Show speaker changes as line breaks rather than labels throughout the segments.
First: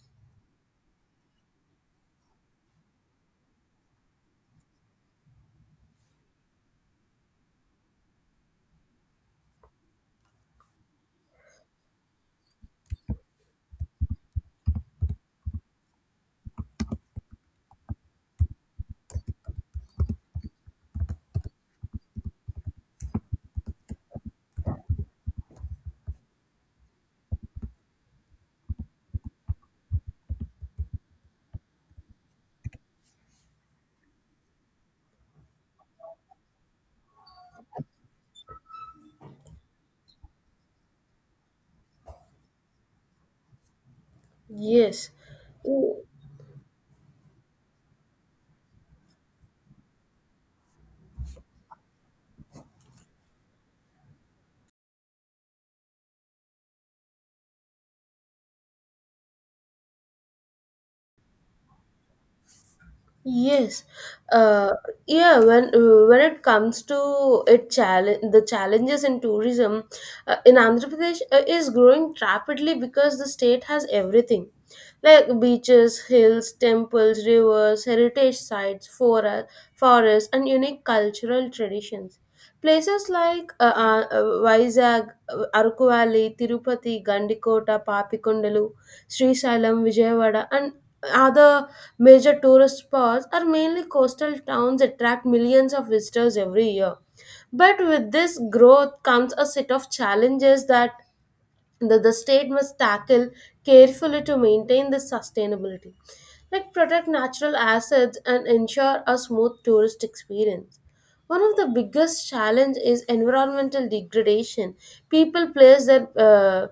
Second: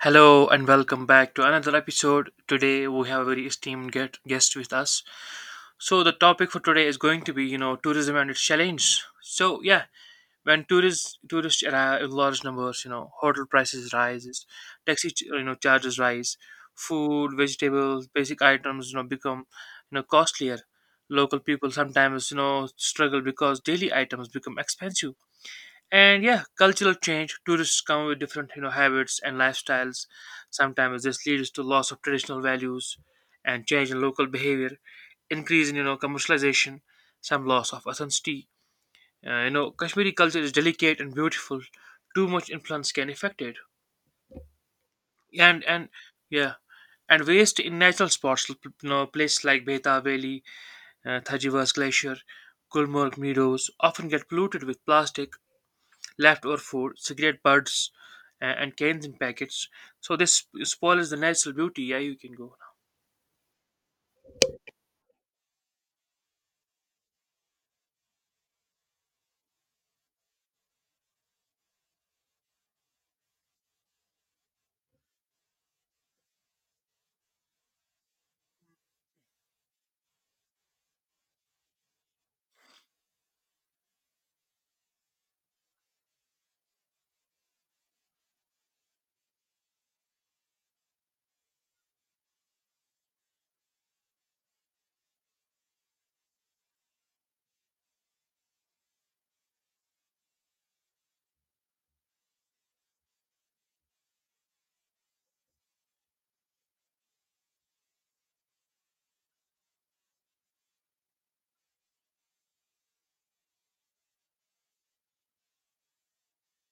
Hello and welcome back to another episode. Today we have a very esteemed guest with us. So the topic for today is going to be, tourism and its challenge. So yeah, when tourists arrive in large numbers, you know, hotel prices rises, taxi charges rise, food, vegetables, basic items, become costlier. Local people sometimes struggle because daily items become expensive, and yeah, cultural change, tourists come with different habits and lifestyles. Sometimes this leads to loss of traditional values and change in local behavior, increase in commercialization, some loss of authenticity. Kashmiri culture is delicate and beautiful, too much influence can affect it.
Yes.
And
Mm,
Yeah. And waste in natural spots, places like Beta Valley, Thajiwa's Glacier, Gulmarg Meadows often get polluted with plastic, leftover food, cigarette butts, and cans in packets. So this spoils the natural beauty. Yeah, you can go now.
yes. Uh, yeah. When it comes to it, challenge the challenges in tourism in Andhra Pradesh is growing rapidly because the state has everything, like beaches, hills, temples, rivers, heritage sites, fora, forests, and unique cultural traditions. Places like Vizag, Aruku Valley, Tirupati, Gandikota, Papikondalu, Srisalam, Vijayawada, and other major tourist spots are mainly coastal towns attract millions of visitors every year. But with this growth comes a set of challenges that the state must tackle carefully to maintain this sustainability, like protect natural assets and ensure a smooth tourist experience. One of the biggest challenge is environmental degradation. People place their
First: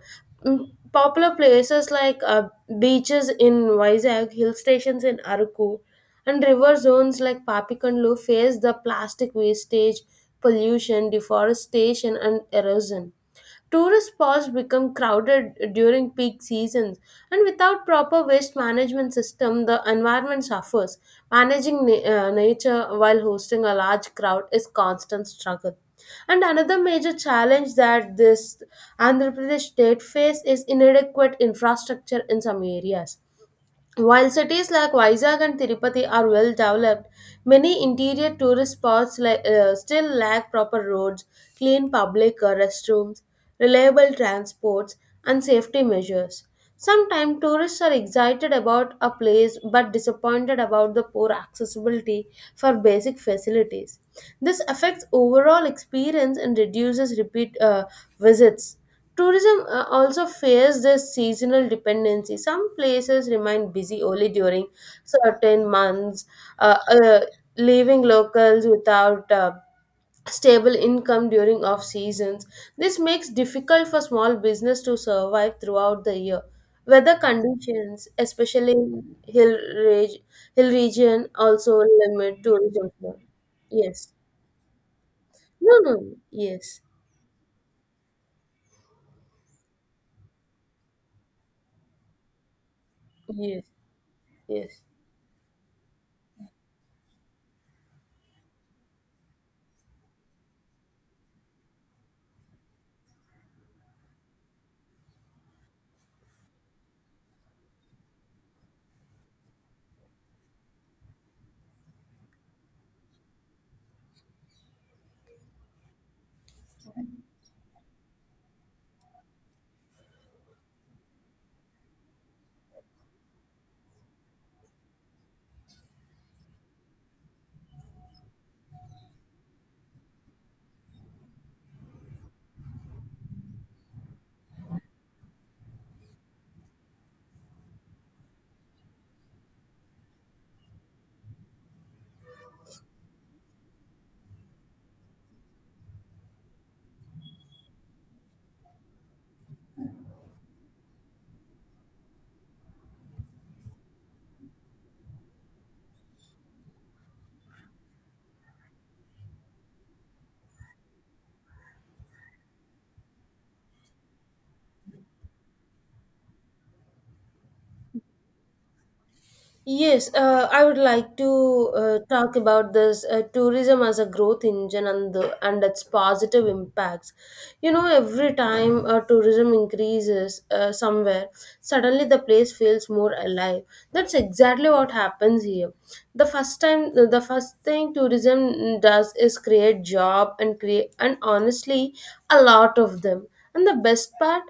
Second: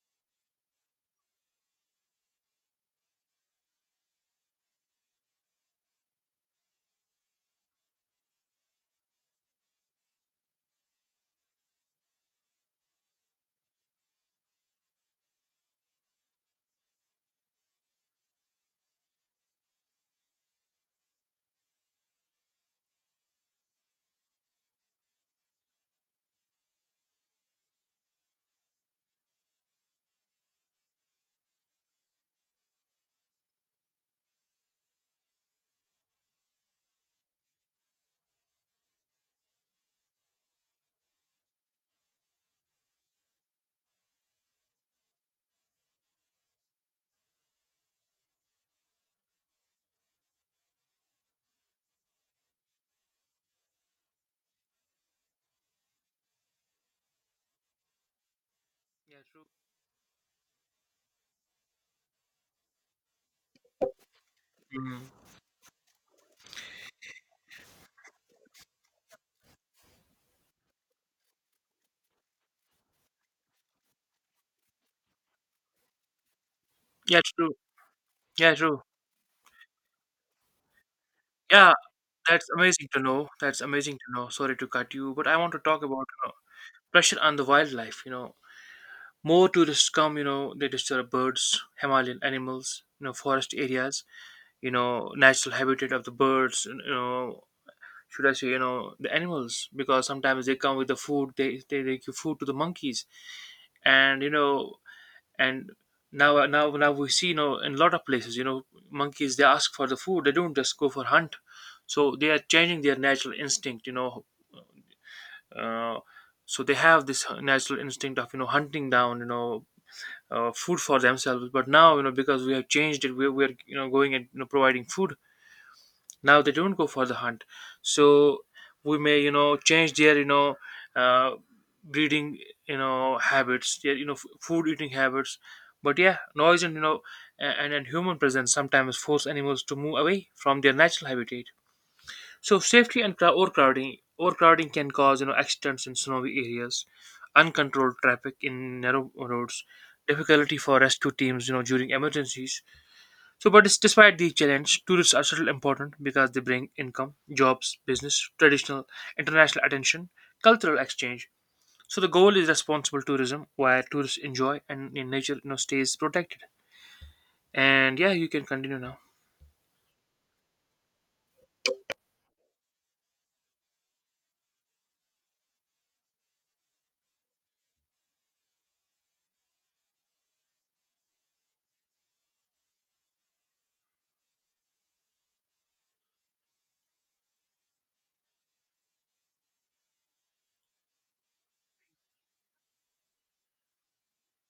popular places like beaches in Vizag, hill stations in Araku, and river zones like Papikandlu face the plastic wastage, pollution, deforestation, and erosion. Tourist spots become crowded during peak seasons, and without proper waste management system, the environment suffers. Managing nature while hosting a large crowd is constant struggle. And another major challenge that this Andhra Pradesh state face is inadequate infrastructure in some areas. While cities like Vizag and Tirupati are well developed, many interior tourist spots still lack proper roads, clean public restrooms, reliable transports, and safety measures. Sometimes tourists are excited about a place but disappointed about the poor accessibility for basic facilities. This affects overall experience and reduces repeat visits.
Yeah, true.
Tourism also fares this seasonal dependency. Some places remain busy only during
Mm.
certain months, uh, uh, leaving locals without stable income during off seasons. This makes difficult for small business to survive throughout the year. Weather
Yeah, true.
conditions,
Yeah,
especially
true.
in reg- hill region,
Yeah,
also limit
that's amazing
tourism
to
flow.
know. That's amazing to
Yes.
know. Sorry to cut you, but I want to
No.
talk about,
No.
you know,
Yes.
pressure on the wildlife. You know, more tourists come. You know, they disturb birds, Himalayan animals. You know, forest
Yes.
areas. You
Yes.
know, natural habitat of the birds. You know, should I say, you know, the animals, because sometimes they come with the food, they give food to the monkeys, and you know, and now we see, you know, in a lot of places, you know, monkeys, they ask for the food, they don't just go for hunt, so they are changing their natural instinct, you know. uh, so they have this natural instinct of hunting down, you know. Food for themselves, but now, you know, because we have changed it, we are, you know, going and, you know, providing food, now they don't go for the hunt. So we may, you know, change their, you know, uh, breeding, you know, habits, their, you know, food eating habits. But yeah, noise and, you know, and human presence sometimes force animals to move away from their natural habitat. So safety and overcrowding can cause, you know, accidents in snowy areas, uncontrolled traffic in narrow roads, difficulty for rescue teams, you know, during emergencies. Despite these challenges, tourists are still important because they bring income, jobs, business, traditional, international attention, cultural exchange. So the goal is responsible tourism, where tourists enjoy and in nature, you know, stays protected. And yeah, you can continue now.
Yes, I would like to talk about this tourism as a growth engine and its positive impacts. You know, every time tourism increases somewhere, suddenly the place feels more alive. That's exactly what happens here. The first thing tourism does is create job and create, and honestly a lot of them. And the best part,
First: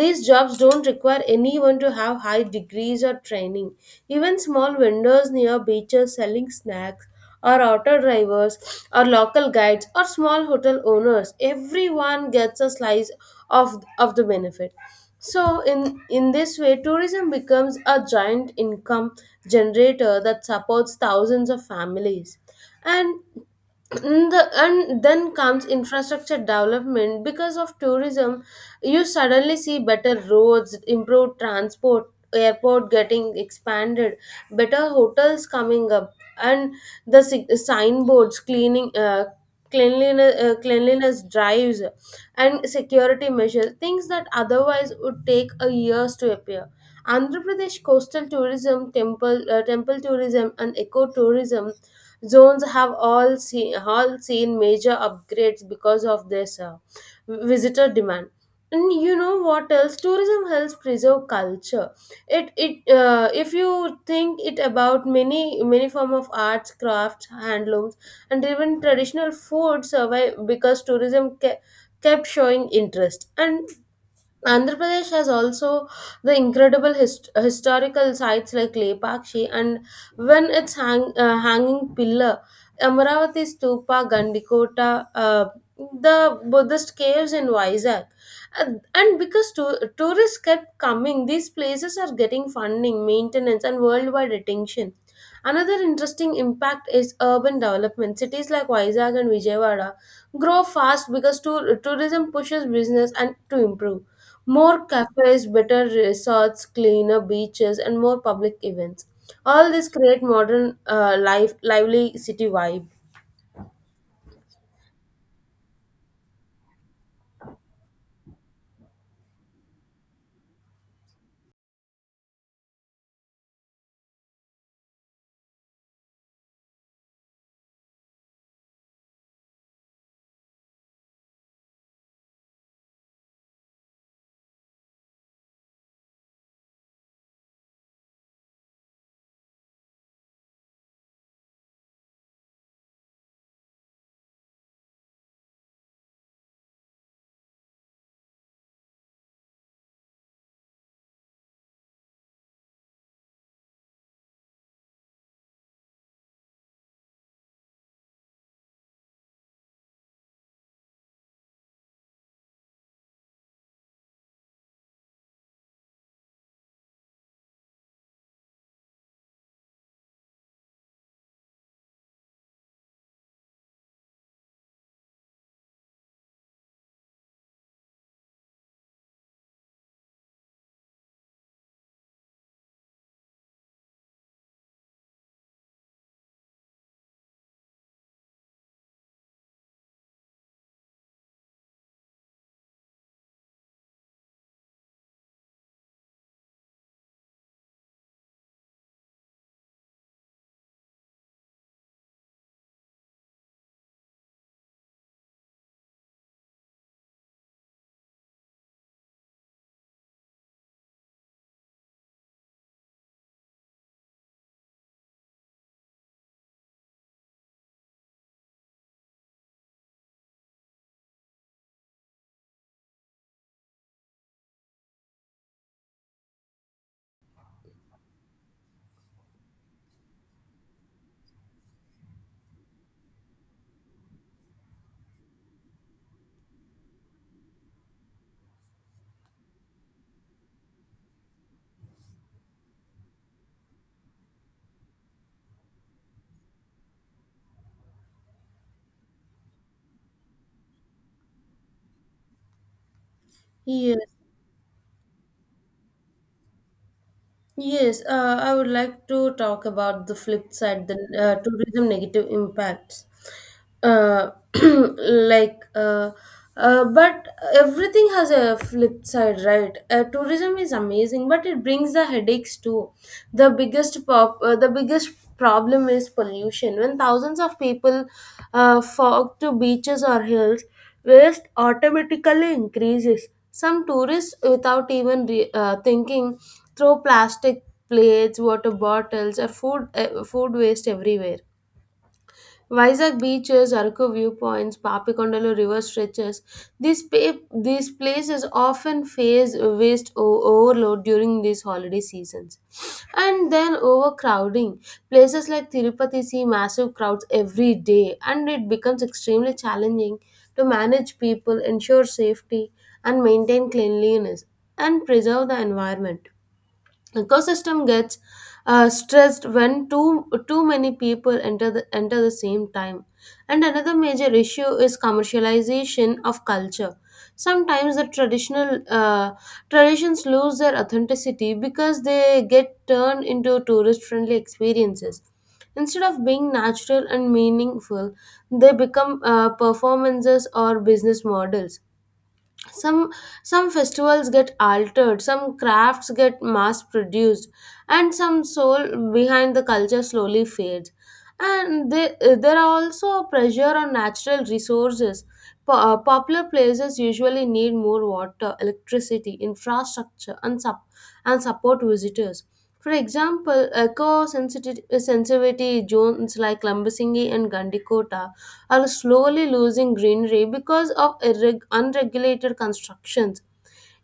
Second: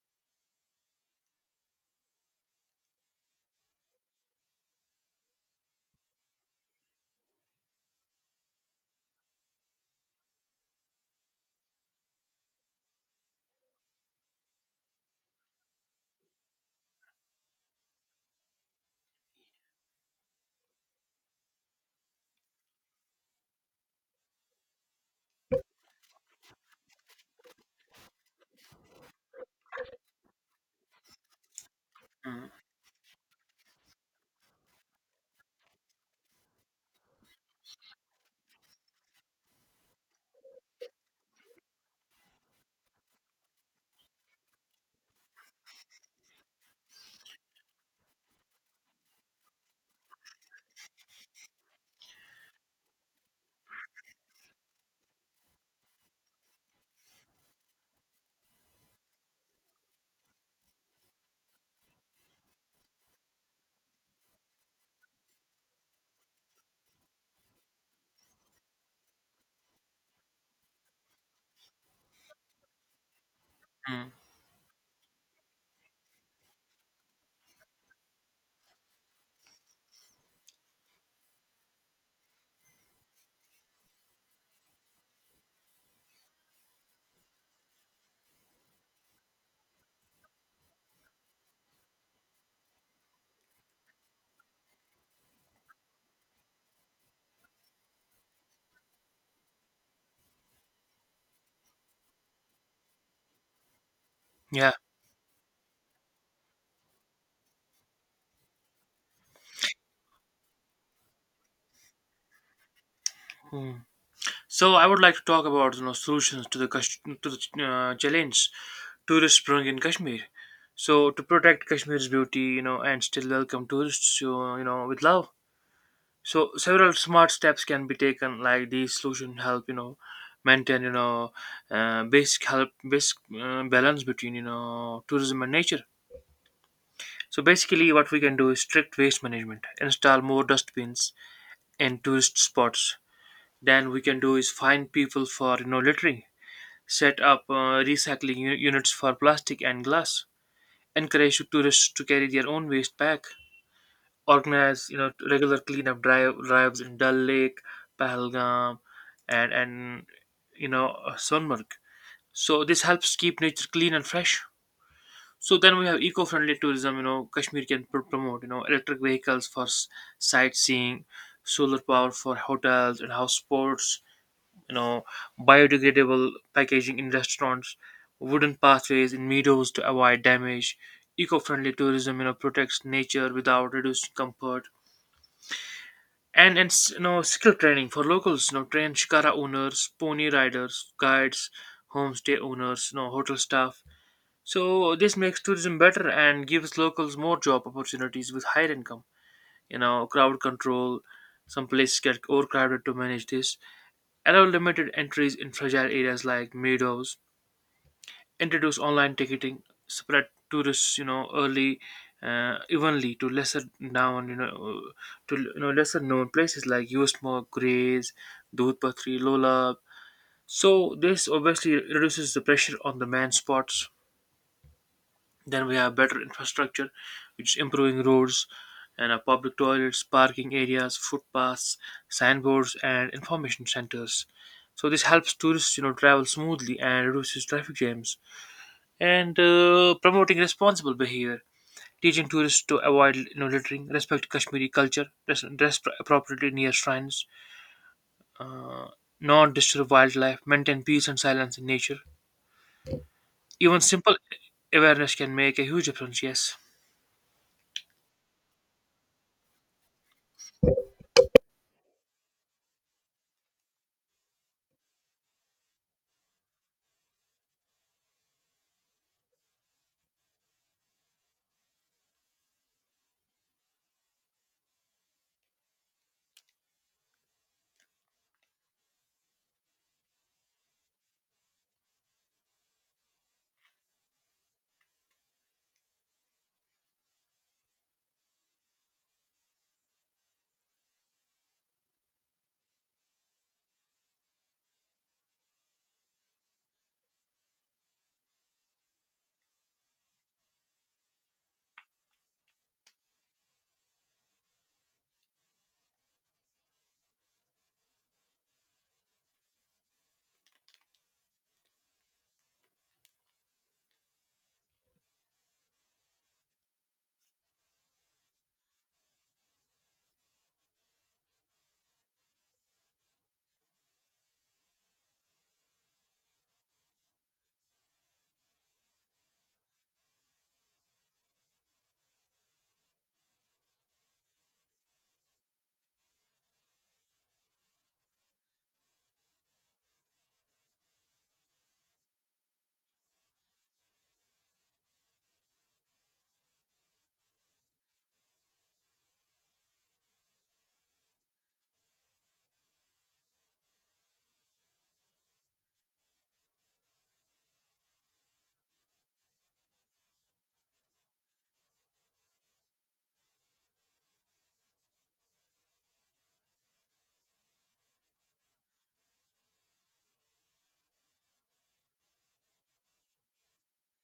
these jobs don't require anyone to have high degrees or training. Even small vendors near beaches selling snacks, or auto drivers, or local guides, or small hotel owners, everyone gets a slice of the benefit. So, in this way, tourism becomes a giant income generator that supports thousands of families. And and then comes infrastructure development. Because of tourism you suddenly see better roads, improved transport,
Mm.
airport getting expanded, better hotels coming up, and the signboards, cleaning, cleanliness drives, and security measures, things that otherwise would take a years to appear. Andhra Pradesh coastal tourism, temple temple tourism, and ecotourism zones have all seen major upgrades because of this visitor demand. And you know what else? Tourism helps preserve culture. It If you think it about many form of arts, crafts, handlooms, and even traditional food survive because tourism kept showing interest. And
Mm.
Andhra Pradesh has also the incredible historical sites like Lepakshi and when its hanging pillar, Amaravati Stupa, Gandikota, the Buddhist caves in Vizag. And because tourists kept coming, these places are getting funding, maintenance, and worldwide attention. Another interesting impact is urban development. Cities like Vizag and Vijayawada grow fast because tourism pushes business and to improve.
Yeah.
More cafes, better resorts, cleaner beaches, and more public events. All this create modern lively city vibe.
Mm. So I would like to talk about, you know, solutions to the to the challenge tourists bring in Kashmir. So to protect Kashmir's beauty, you know, and still welcome tourists, you know, with love. So several smart steps can be taken. Like these solution help, you know, maintain, you know, basic, balance between, you know, tourism and nature. So basically what we can do is strict waste management, install more dustbins in tourist spots. Then we can do is fine people for, you know, littering, set up, recycling units for plastic and glass, encourage tourists to carry their own waste back, organize, you know, regular cleanup drives in Dal Lake, Pahalgam, and you know, Sonmarg. So this helps keep nature clean and fresh. So then we have eco-friendly tourism. You know, Kashmir can promote, you know, electric vehicles for sightseeing, solar power for hotels and house sports. You know, biodegradable packaging in restaurants, wooden pathways in meadows to avoid damage. Eco-friendly tourism, you know, protects nature without reducing comfort. You know, skill training for locals, you know, train shikara owners, pony riders, guides, homestay owners, you know, hotel staff. So this makes tourism better and gives locals more job opportunities with higher income. You know, crowd control. Some places get overcrowded to manage this. Allow limited entries in fragile areas like meadows, introduce online ticketing, spread tourists, you know, early, evenly to lesser known, you know, uh, lesser known places like Usemoor, Grays, Dudhpatri, Lolab. So this obviously reduces the pressure on the main spots. Then we have better infrastructure, which is improving roads and, public toilets, parking areas, footpaths, signboards, and information centers. So this helps tourists, you know, travel smoothly and reduces traffic jams, and, promoting responsible behavior, teaching tourists to avoid, you know, littering, respect Kashmiri culture, dress appropriately near shrines, not disturb wildlife, maintain peace and silence in nature. Even
Yes.
simple awareness can make a huge difference. Yes.
Yes, I would like to talk about the flip side, the tourism negative impacts. Uh, like, but everything has a flip side, right? Tourism is amazing, but it brings the headaches too. The biggest problem is pollution. When thousands of people fog to beaches or hills, waste automatically increases. Some tourists, without even thinking, throw plastic plates, water bottles, or food waste everywhere. Vizag beaches, Araku viewpoints, Papikondalu river stretches. These places often face waste overload during these holiday seasons, and then overcrowding. Places like Tirupati see massive crowds every day, and it becomes extremely challenging to manage people, ensure safety, and maintain cleanliness and preserve the environment. Ecosystem gets stressed when too many people enter the same time. And another major issue is commercialization of culture. Sometimes the traditional traditions lose their authenticity because they get turned into tourist friendly experiences instead of being natural and meaningful. They become performances or business models. Some some festivals get altered, some crafts get mass produced, and some soul behind the culture slowly fades. And there are also pressure on natural resources. Popular places usually need more water, electricity, infrastructure, and support visitors. For example, eco sensitivity zones like Lambasingi and Gandikota are slowly losing greenery because of unregulated constructions.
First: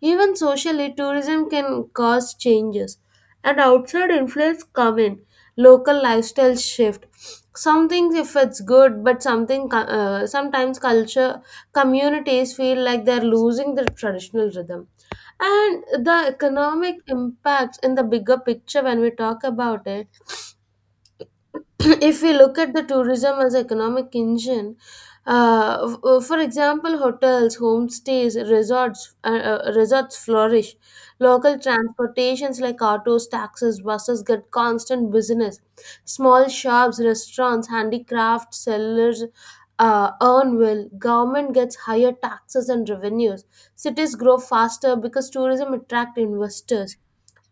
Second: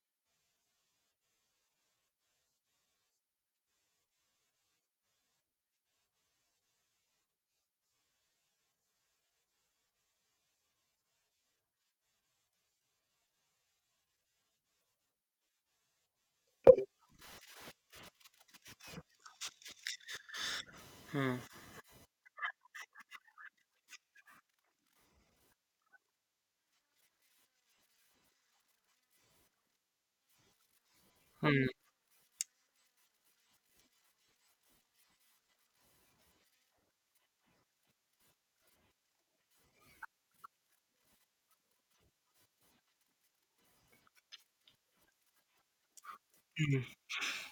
Even socially, tourism can cause changes, and outside influence come in. Local lifestyle shift. Some things, if it's good, but sometimes culture communities feel like they're losing their traditional rhythm. And the economic impacts in the bigger picture, when we talk about it,
Hmm.
if we look at the tourism as economic engine, for example, hotels, homestays, resorts, resorts flourish. Local
Hmm.
transportations like autos, taxis, buses get constant business. Small shops, restaurants, handicraft sellers earn well. Government gets higher taxes and revenues. Cities grow faster because tourism attract investors,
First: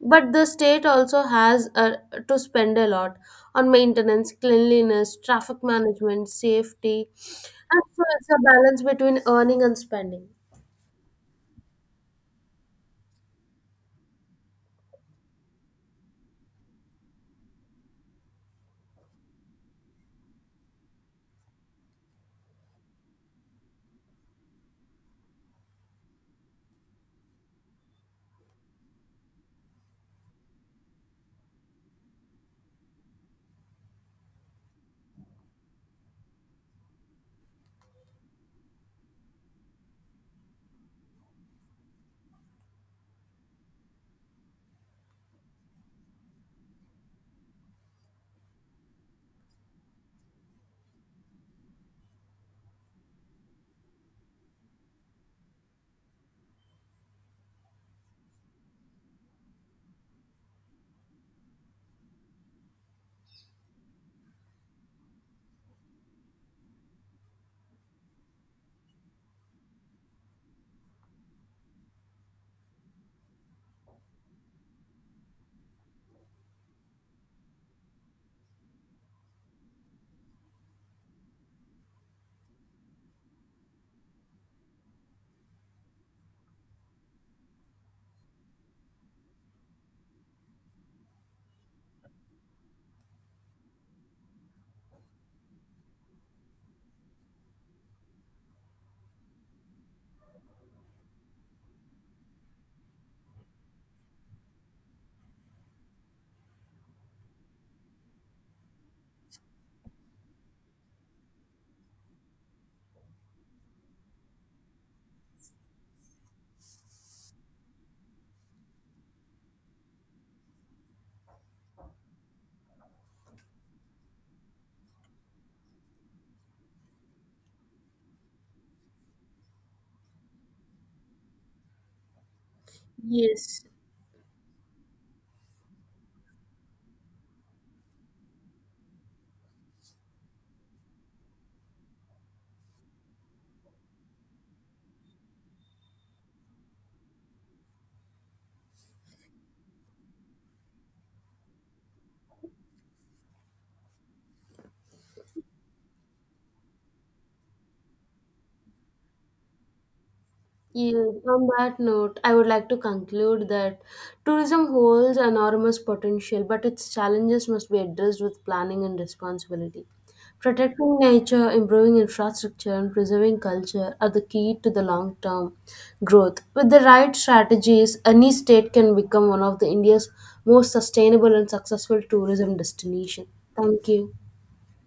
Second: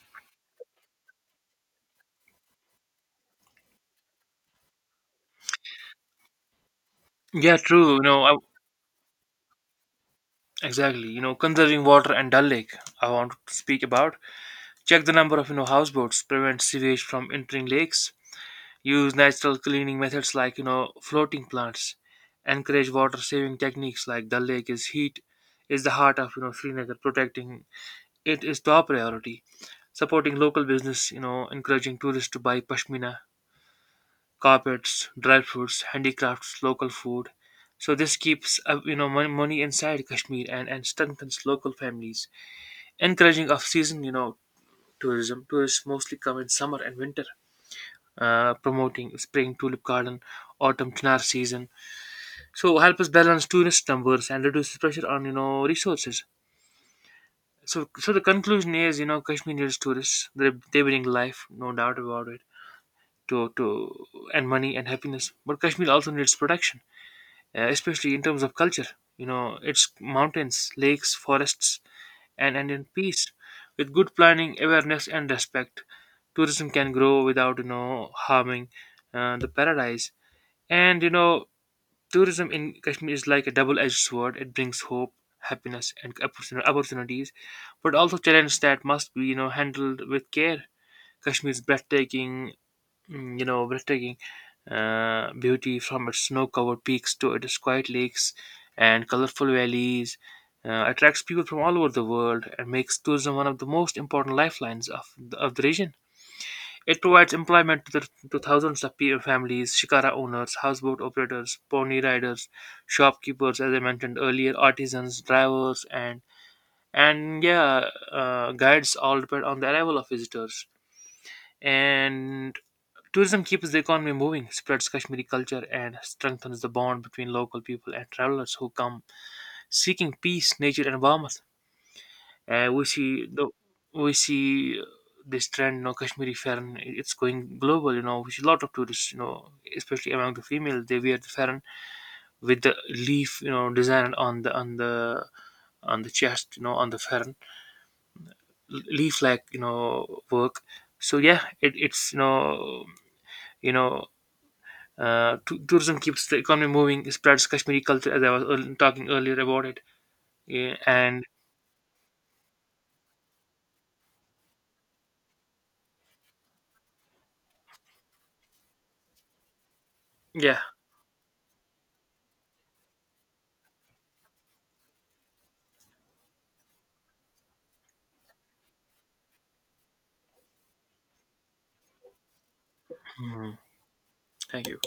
but the state also has to spend a lot on maintenance, cleanliness, traffic management, safety.
Yeah,
And
true. You
so
know,
it's
I,
a balance between earning and spending.
exactly. You know, conserving water and Dal Lake, I want to speak about. Check the number of, you know, houseboats. Prevent sewage from entering lakes, use natural cleaning methods like, you know, floating plants, encourage water saving techniques. Like the lake is heat is the heart of, you know, Srinagar. Protecting it is top priority. Supporting local business, you know, encouraging tourists to buy pashmina, carpets, dry fruits, handicrafts, local food. So this keeps, you know, money inside Kashmir and strengthens local families. Encouraging off season, you know, tourism, tourists mostly come in summer and winter. Promoting spring tulip garden, autumn chinar season. So help us balance tourist numbers and reduces pressure on, you know, resources. So the conclusion is, you know, Kashmir needs tourists. They bring life, no doubt about it. To and Money and happiness, but Kashmir also needs protection, especially in terms of culture. You know, its mountains, lakes, forests, and in peace. With good planning, awareness, and respect, tourism can grow without, you know, harming, the paradise. And you know, tourism in Kashmir is like a double-edged sword. It brings hope, happiness, and opportunities, but also challenges that must be, you know, handled with care. Kashmir's breathtaking, mm, you know, breathtaking beauty, from its snow-covered peaks to its quiet lakes and colorful valleys. Attracts people from all over the world and makes tourism one of the most important lifelines of the region. It provides employment to, the, to thousands of families, shikara owners, houseboat operators, pony riders, shopkeepers, as I mentioned earlier, artisans, drivers, and yeah, guides all depend on the arrival of visitors. And tourism keeps the economy moving, spreads Kashmiri culture, and strengthens the bond between local people and travelers who come seeking peace, nature, and warmth. We see the,
Yes.
we see, this trend, you know, Kashmiri Farn. It's going global, you know. We see a lot of tourists, you know, especially among the females. They wear the Farn with the leaf, you know, design on the chest, you know, on the fern, leaf like, you know, work. So yeah, it, it's, you know, tourism keeps the economy moving, it spreads Kashmiri culture, as I was talking earlier about it, yeah,
Yes,
and
on that note, I would like to conclude that tourism holds enormous potential, but its challenges must be addressed with planning and responsibility.
yeah.
Protecting nature, improving infrastructure, and preserving culture are the key to the long term growth. With the right strategies, any state can become one of the India's most sustainable and successful tourism destination.
Mhm.
Thank you.
Thank you.